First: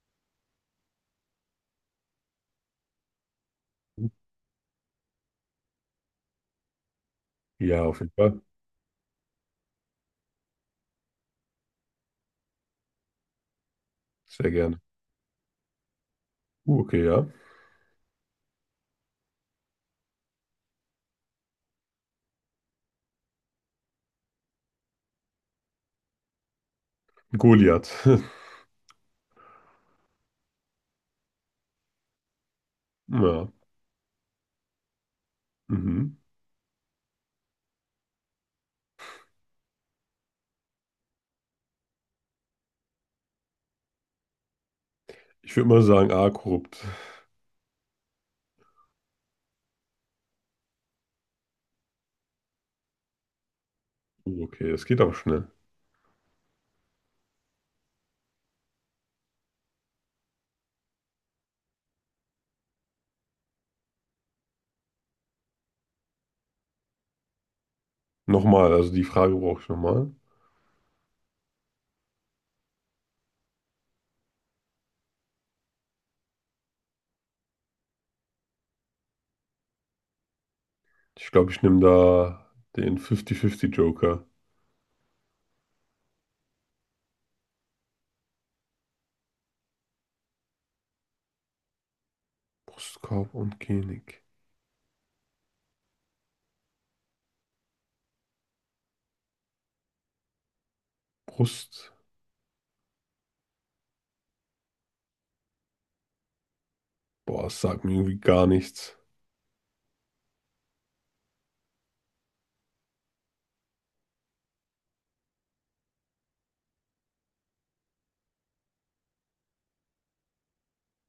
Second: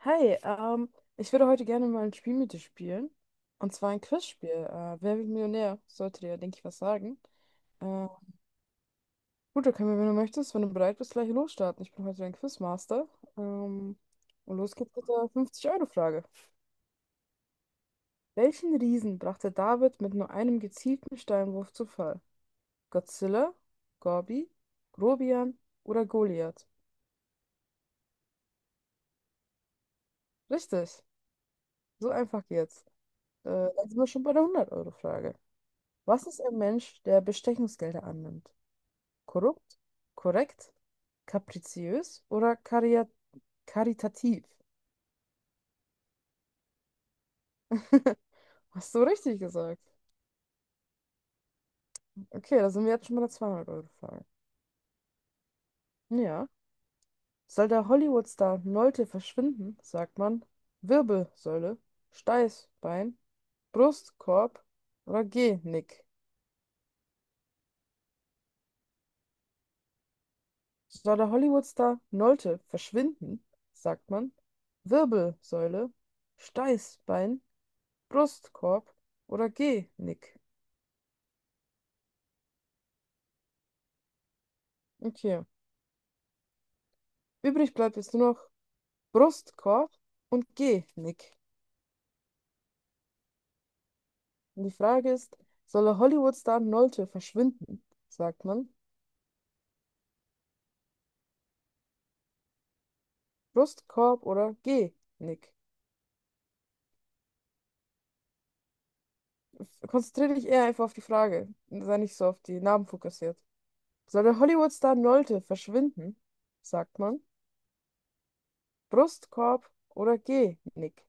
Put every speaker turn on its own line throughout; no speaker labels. Hi, ich würde heute gerne mal ein Spiel mit dir spielen. Und zwar ein Quizspiel. Wer wird Millionär? Sollte dir, denke ich, was sagen.
Ja, auf
Äh,
jeden Fall.
gut, da können wir, wenn du möchtest, wenn du bereit bist, gleich losstarten. Ich bin heute dein Quizmaster. Ähm,
Sehr
und los
gerne.
geht's mit der 50-Euro-Frage.
Okay, ja.
Welchen Riesen brachte David mit nur einem gezielten Steinwurf zu Fall? Godzilla, Gobi, Grobian oder Goliath?
Goliath.
Richtig, so einfach geht's.
Ja.
Dann sind wir schon bei der 100-Euro-Frage.
Mhm.
Was ist ein Mensch, der Bestechungsgelder annimmt? Korrupt, korrekt, kapriziös oder karitativ?
Ich würde mal sagen, A, korrupt.
Hast du richtig gesagt. Okay, da sind wir jetzt schon bei der 200-Euro-Frage.
Okay, das geht aber schnell.
Ja. Soll der Hollywood-Star Nolte verschwinden, sagt man Wirbelsäule, Steißbein, Brustkorb oder Genick?
Nochmal, also die Frage brauche ich nochmal.
Soll der Hollywood-Star Nolte verschwinden, sagt man Wirbelsäule, Steißbein, Brustkorb oder Genick?
Ich glaube, ich nehme da den 50-50 Joker.
Okay. Übrig bleibt jetzt nur noch Brustkorb und Genick.
Brustkorb und Genik.
Und die Frage ist, soll der Hollywood-Star Nolte verschwinden? Sagt man
Brust.
Brustkorb oder Genick?
Boah, das sagt mir irgendwie gar nichts.
Konzentriere dich eher einfach auf die Frage. Sei nicht so auf die Namen fokussiert. Soll der Hollywood-Star Nolte verschwinden? Sagt man Brustkorb oder Genick?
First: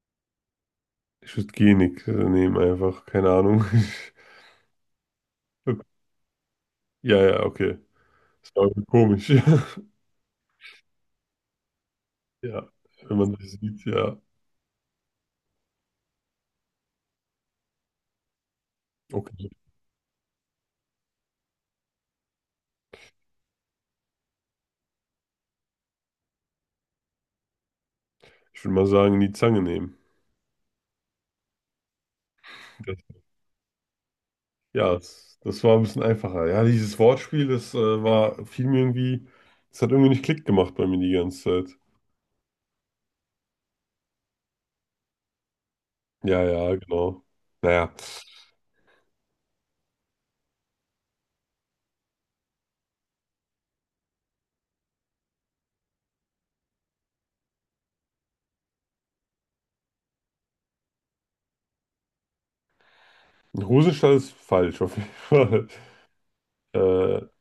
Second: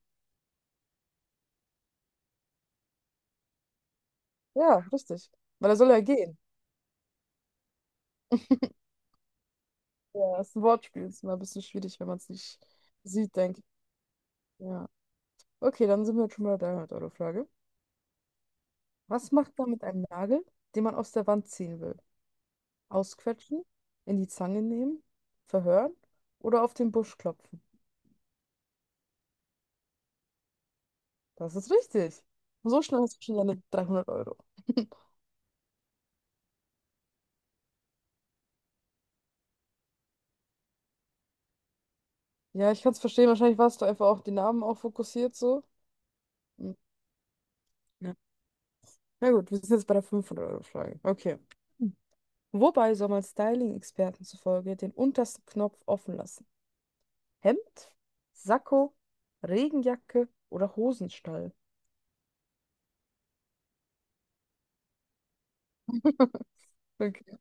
Ich würde Genik nehmen einfach. Keine Ahnung.
Ja, richtig. Weil er
Okay.
soll ja gehen.
Ja, ja, okay. Das war irgendwie komisch.
Ja, das ist ein Wortspiel. Ist immer ein bisschen schwierig, wenn man es nicht
Ja, wenn man
sieht,
das
denke
sieht, ja.
ja. Okay, dann sind wir jetzt schon bei der 300-Euro-Frage. Was
Okay.
macht man mit einem Nagel, den man aus der Wand ziehen will? Ausquetschen, in die Zange nehmen, verhören oder auf den Busch klopfen?
Ich würde mal sagen, die Zange nehmen.
Das ist richtig. So schnell hast du schon deine 300 Euro.
Ja, das war ein bisschen einfacher. Ja, dieses Wortspiel, das war, fiel mir irgendwie, das hat irgendwie nicht Klick gemacht bei mir die ganze Zeit.
Ja, ich kann es verstehen. Wahrscheinlich warst du einfach auch den Namen auch fokussiert so.
Ja, ja,
Hm,
genau. Naja,
ja. Na gut, wir sind jetzt bei der 500-Euro-Frage. Okay. Hm. Wobei soll man Styling-Experten zufolge den untersten Knopf offen lassen? Hemd, Sakko, Regenjacke oder Hosenstall?
ein Hosenstall ist falsch auf jeden Fall. Äh,
Okay.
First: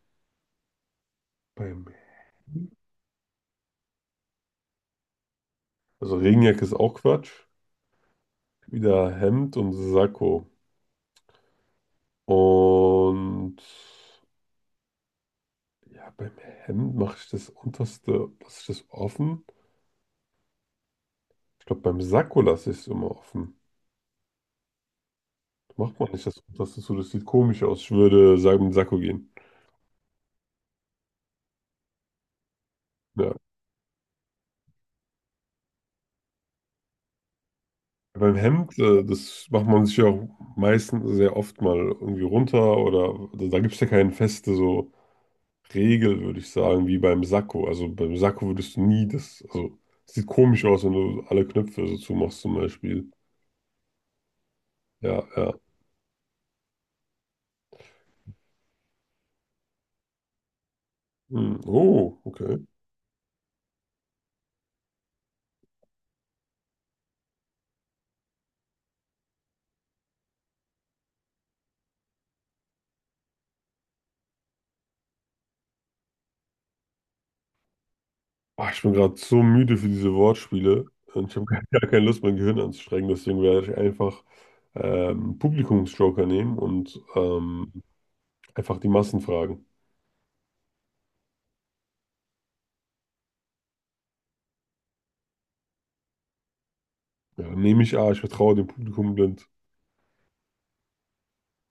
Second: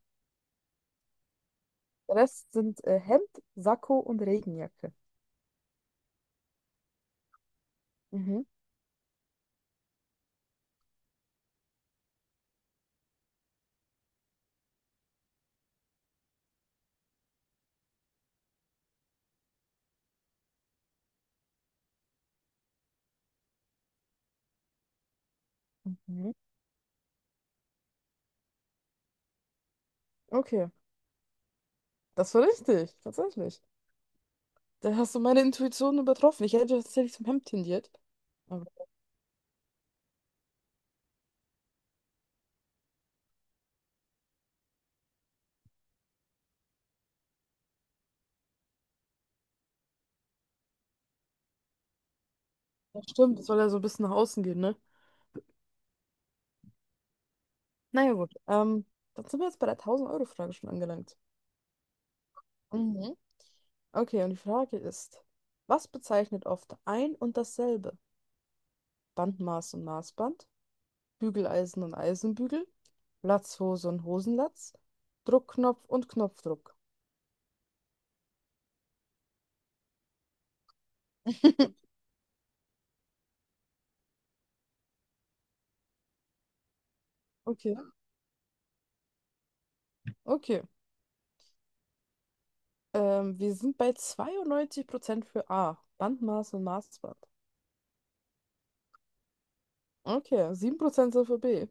beim,
Der Rest sind Hemd, Sakko und Regenjacke.
also Regenjacke ist auch Quatsch.
Mhm.
Wieder Hemd und Sakko. Und ja, beim Hemd mache ich das unterste, lasse ich das offen. Ich glaube, beim Sakko lasse ich es immer offen. Macht man nicht
Mhm.
das unterste zu, das sieht komisch aus. Ich würde sagen, mit Sakko gehen.
Okay, das war richtig,
Ja.
tatsächlich. Da hast du meine Intuition übertroffen. Ich hätte tatsächlich zum Hemd tendiert.
Beim
Aber
Hemd, das macht man sich ja auch meistens sehr oft mal irgendwie runter oder da gibt es ja keine feste so Regel, würde ich sagen, wie beim Sakko. Also beim Sakko würdest du nie das, also es sieht komisch aus, wenn du alle Knöpfe so zumachst zum
das
Beispiel.
stimmt, das soll ja so ein bisschen nach außen gehen, ne?
Ja, ja.
Naja, gut. Dann sind wir jetzt bei der 1000-Euro-Frage schon angelangt.
Hm, oh, okay.
Mhm. Okay, und die Frage ist: Was bezeichnet oft ein und dasselbe? Bandmaß und Maßband, Bügeleisen und Eisenbügel, Latzhose und Hosenlatz, Druckknopf und Knopfdruck.
Ah, ich bin gerade so müde für diese Wortspiele und ich habe gar keine Lust, mein Gehirn anzustrengen, deswegen werde ich einfach Publikumsjoker nehmen und
Okay.
einfach die Massen fragen.
Okay. Wir sind bei 92% für A. Bandmaß und Maßband.
Ja, nehme ich an, ich vertraue dem Publikum blind.
Okay, 7% sind für B.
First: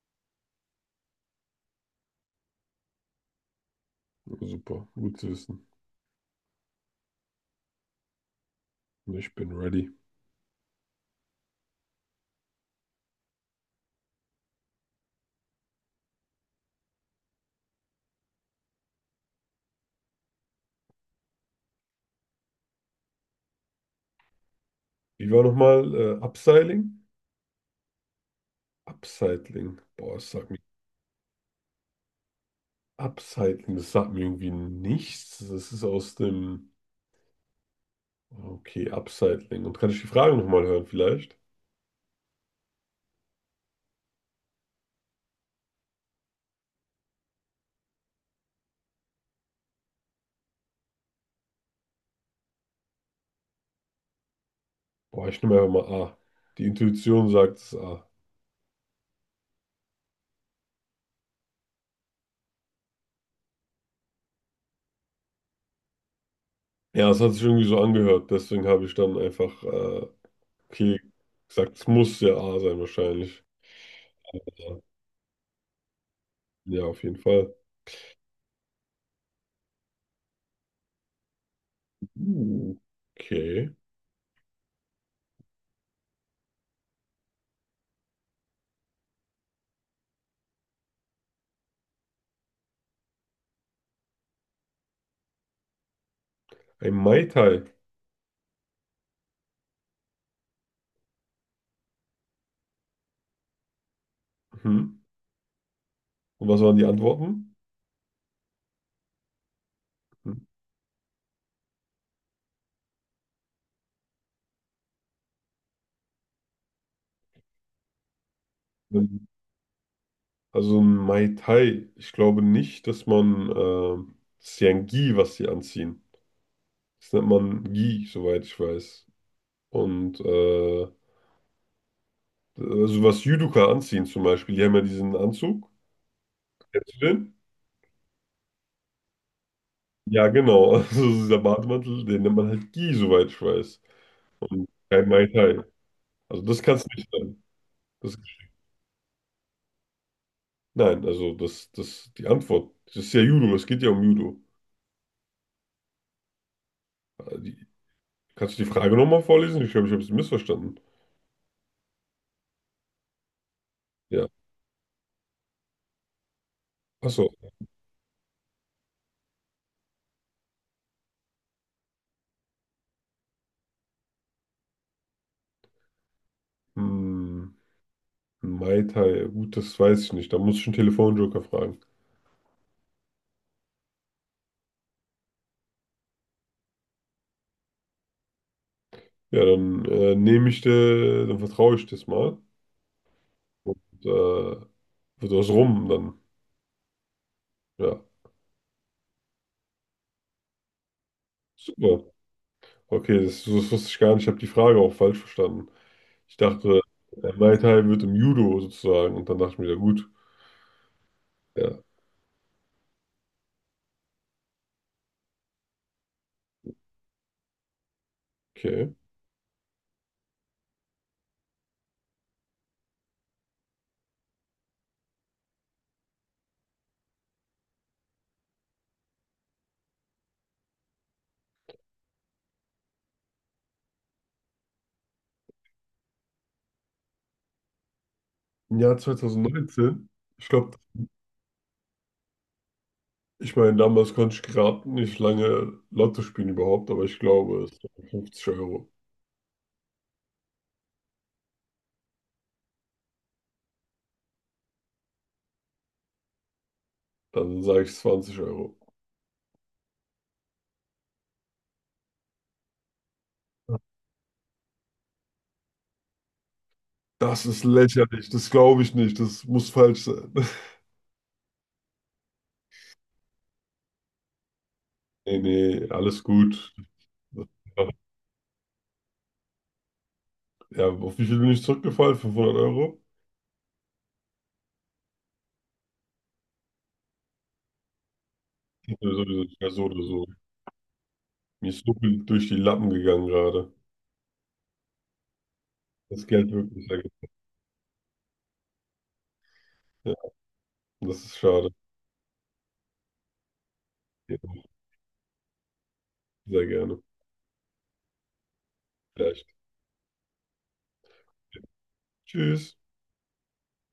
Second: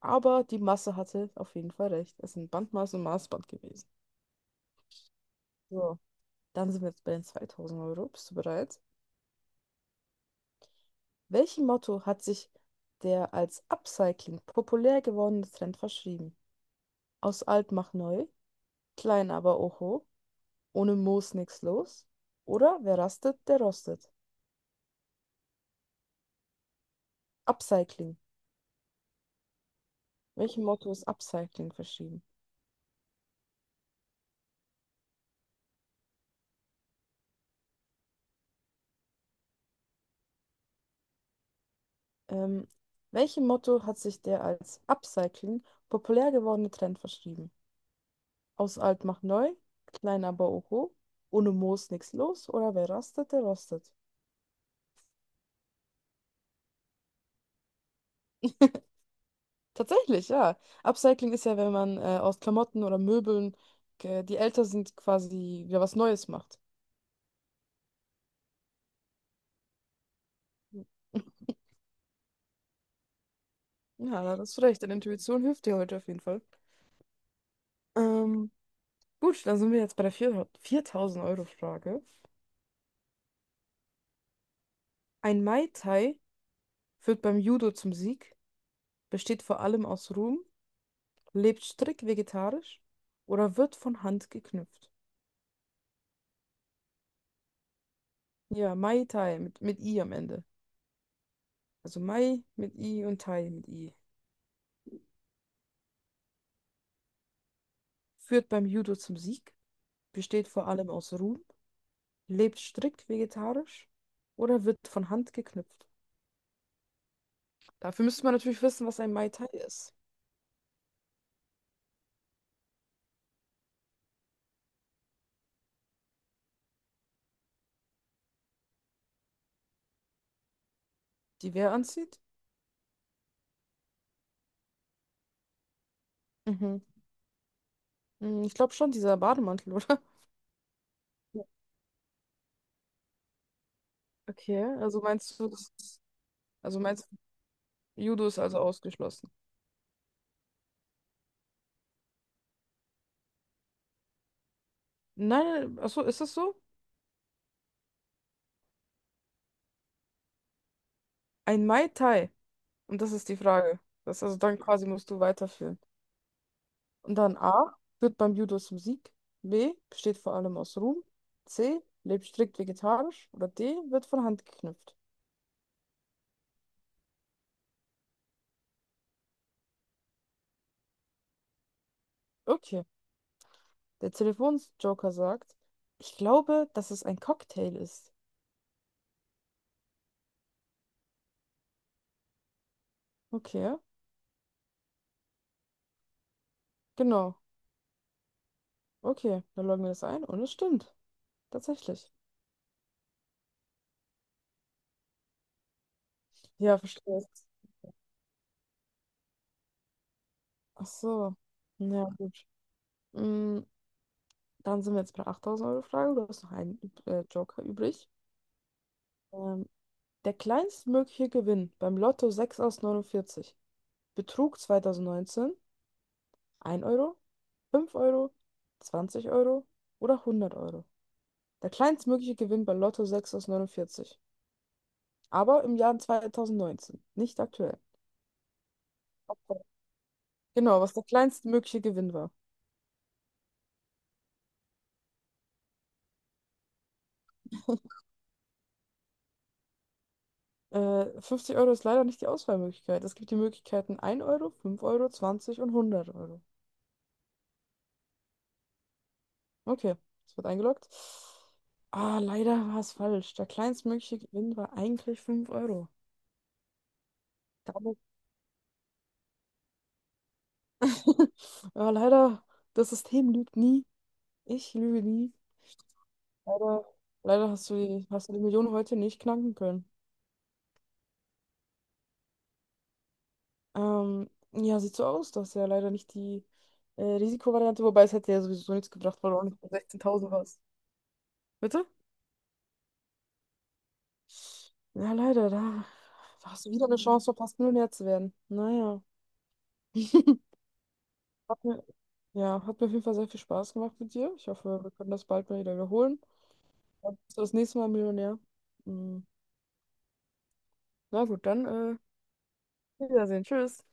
Aber die Masse hatte auf jeden Fall recht. Es sind Bandmaß und Maßband gewesen.
Ja, super, gut zu wissen.
So, dann sind wir jetzt bei den 2000 Euro. Bist du bereit?
Ich bin ready.
Welchem Motto hat sich der als Upcycling populär gewordene Trend verschrieben? Aus alt macht neu, klein aber oho, ohne Moos nix los. Oder wer rastet, der rostet.
Wie war nochmal Upstyling?
Upcycling.
Upcycling. Boah, das sagt mir.
Welchem Motto ist Upcycling verschrieben?
Upcycling, das sagt mir irgendwie nichts. Das ist aus dem. Okay, Upcycling. Und kann ich die Frage nochmal hören, vielleicht?
Ähm, welchem Motto hat sich der als Upcycling populär gewordene Trend verschrieben? Aus alt macht neu, klein aber oho, ohne Moos nix los oder wer rastet, der rostet.
Boah, ich nehme einfach mal A. Die Intuition sagt es A.
Tatsächlich, ja. Upcycling ist ja, wenn man aus Klamotten oder Möbeln, die älter sind, quasi wieder was Neues macht.
Ja, es hat sich irgendwie so angehört. Deswegen habe ich dann einfach, okay, gesagt, es muss ja A sein, wahrscheinlich.
Ja, da hast du
Ja,
recht. Deine Intuition hilft dir heute auf jeden Fall.
ja auf jeden Fall.
Ähm, gut, dann sind wir jetzt bei der 4000-Euro-Frage.
Uh, okay.
Ein Mai Tai führt beim Judo zum Sieg, besteht vor allem aus Rum, lebt strikt vegetarisch oder wird von Hand geknüpft.
Ein Mai Tai.
Ja, Mai Tai mit I am Ende. Also Mai mit I und Tai mit I.
Mhm. Und was waren die Antworten?
Führt beim Judo zum Sieg, besteht vor allem aus Rum, lebt strikt vegetarisch oder wird von Hand geknüpft. Dafür müsste man natürlich wissen, was ein
Mhm.
Mai Tai ist.
Also ein Mai Tai. Ich glaube nicht, dass das ist ja ein Gi, was die anziehen. Das nennt man Gi, soweit ich weiß. Und
Die wer anzieht?
also was Judoka anziehen zum Beispiel, die haben ja diesen Anzug.
Mhm.
Kennst du den?
Hm, ich glaube schon, dieser Bademantel, oder?
Ja, genau. Also dieser
Ja.
Bademantel, den nennt man halt Gi, soweit ich weiß.
Okay,
Und
also
kein Mai
meinst du,
Tai.
das ist,
Also das kann
also
es
meinst
nicht
du,
sein. Das,
Judo ist also ausgeschlossen?
nein, also die Antwort, das ist ja Judo, es geht ja um Judo.
Nein, achso, ist das so?
Kannst du die Frage nochmal vorlesen? Ich glaube, ich habe sie missverstanden.
Ein Mai Tai. Und das ist die Frage. Das
Ja.
also dann quasi musst du weiterführen. Und
Achso.
dann A führt beim Judo zum Sieg. B besteht vor allem aus Ruhm. C lebt strikt vegetarisch. Oder D wird von Hand geknüpft.
Hm, Mai Tai. Gut, das weiß ich nicht. Da muss ich einen Telefonjoker fragen.
Okay. Der Telefonsjoker sagt, ich glaube, dass es ein Cocktail ist.
Ja, dann nehme ich dir, dann vertraue ich das mal.
Okay,
Und wird was rum dann.
genau.
Ja.
Okay, dann loggen wir das ein und es stimmt.
Super.
Tatsächlich.
Okay, das wusste ich gar nicht. Ich habe die Frage auch falsch verstanden. Ich
Ja,
dachte,
verstehe ich.
Mai Tai wird im Judo sozusagen. Und dann dachte ich mir, ja gut.
Ach so.
Ja,
Ja, gut. Mm, dann sind wir jetzt bei der 8000-Euro-Frage. Du hast noch einen Joker übrig.
okay.
Ähm, Der kleinstmögliche Gewinn beim Lotto 6 aus 49 betrug 2019 1 Euro, 5 Euro, 20 Euro oder 100 Euro. Der kleinstmögliche Gewinn bei Lotto 6 aus 49, aber im Jahr 2019, nicht aktuell.
Im Jahr 2019, ich glaube,
Genau, was der kleinstmögliche Gewinn war.
ich meine, damals konnte ich gerade nicht lange Lotto spielen überhaupt, aber ich glaube, es waren 50 Euro.
50 Euro ist leider nicht die Auswahlmöglichkeit. Es gibt die Möglichkeiten 1 Euro, 5 Euro, 20 und 100 Euro.
Dann sage ich 20 Euro.
Okay, es wird eingeloggt. Ah, leider war es falsch. Der kleinstmögliche Gewinn war eigentlich 5 Euro.
Das ist
Damit,
lächerlich, das glaube ich nicht, das muss falsch sein.
ja, leider, das System lügt nie. Ich lüge nie.
Nee, nee, alles gut.
Leider, leider hast du die Million heute nicht knacken können.
Ja, auf wie viel bin ich zurückgefallen? 500 Euro?
Ja, sieht so aus, dass ja leider nicht die Risikovariante, wobei es hätte ja sowieso nichts
Ich
gebracht,
sowieso
weil du auch
nicht
nicht bei
mehr so oder so.
16.000 warst.
Mir
Bitte?
ist so viel durch die Lappen gegangen gerade.
Ja, leider,
Das Geld
da hast du wieder
wirklich
eine
sehr gut.
Chance verpasst, Millionär zu werden. Naja.
Ja, das ist
Hat
schade.
mir, ja, hat mir auf jeden Fall sehr viel Spaß gemacht mit dir.
Ja,
Ich hoffe, wir können das bald mal wieder wiederholen.
sehr gerne.
Dann bist du das nächste Mal Millionär. Mm.
Vielleicht.
Na gut, dann.
Tschüss.
Wiedersehen. Tschüss.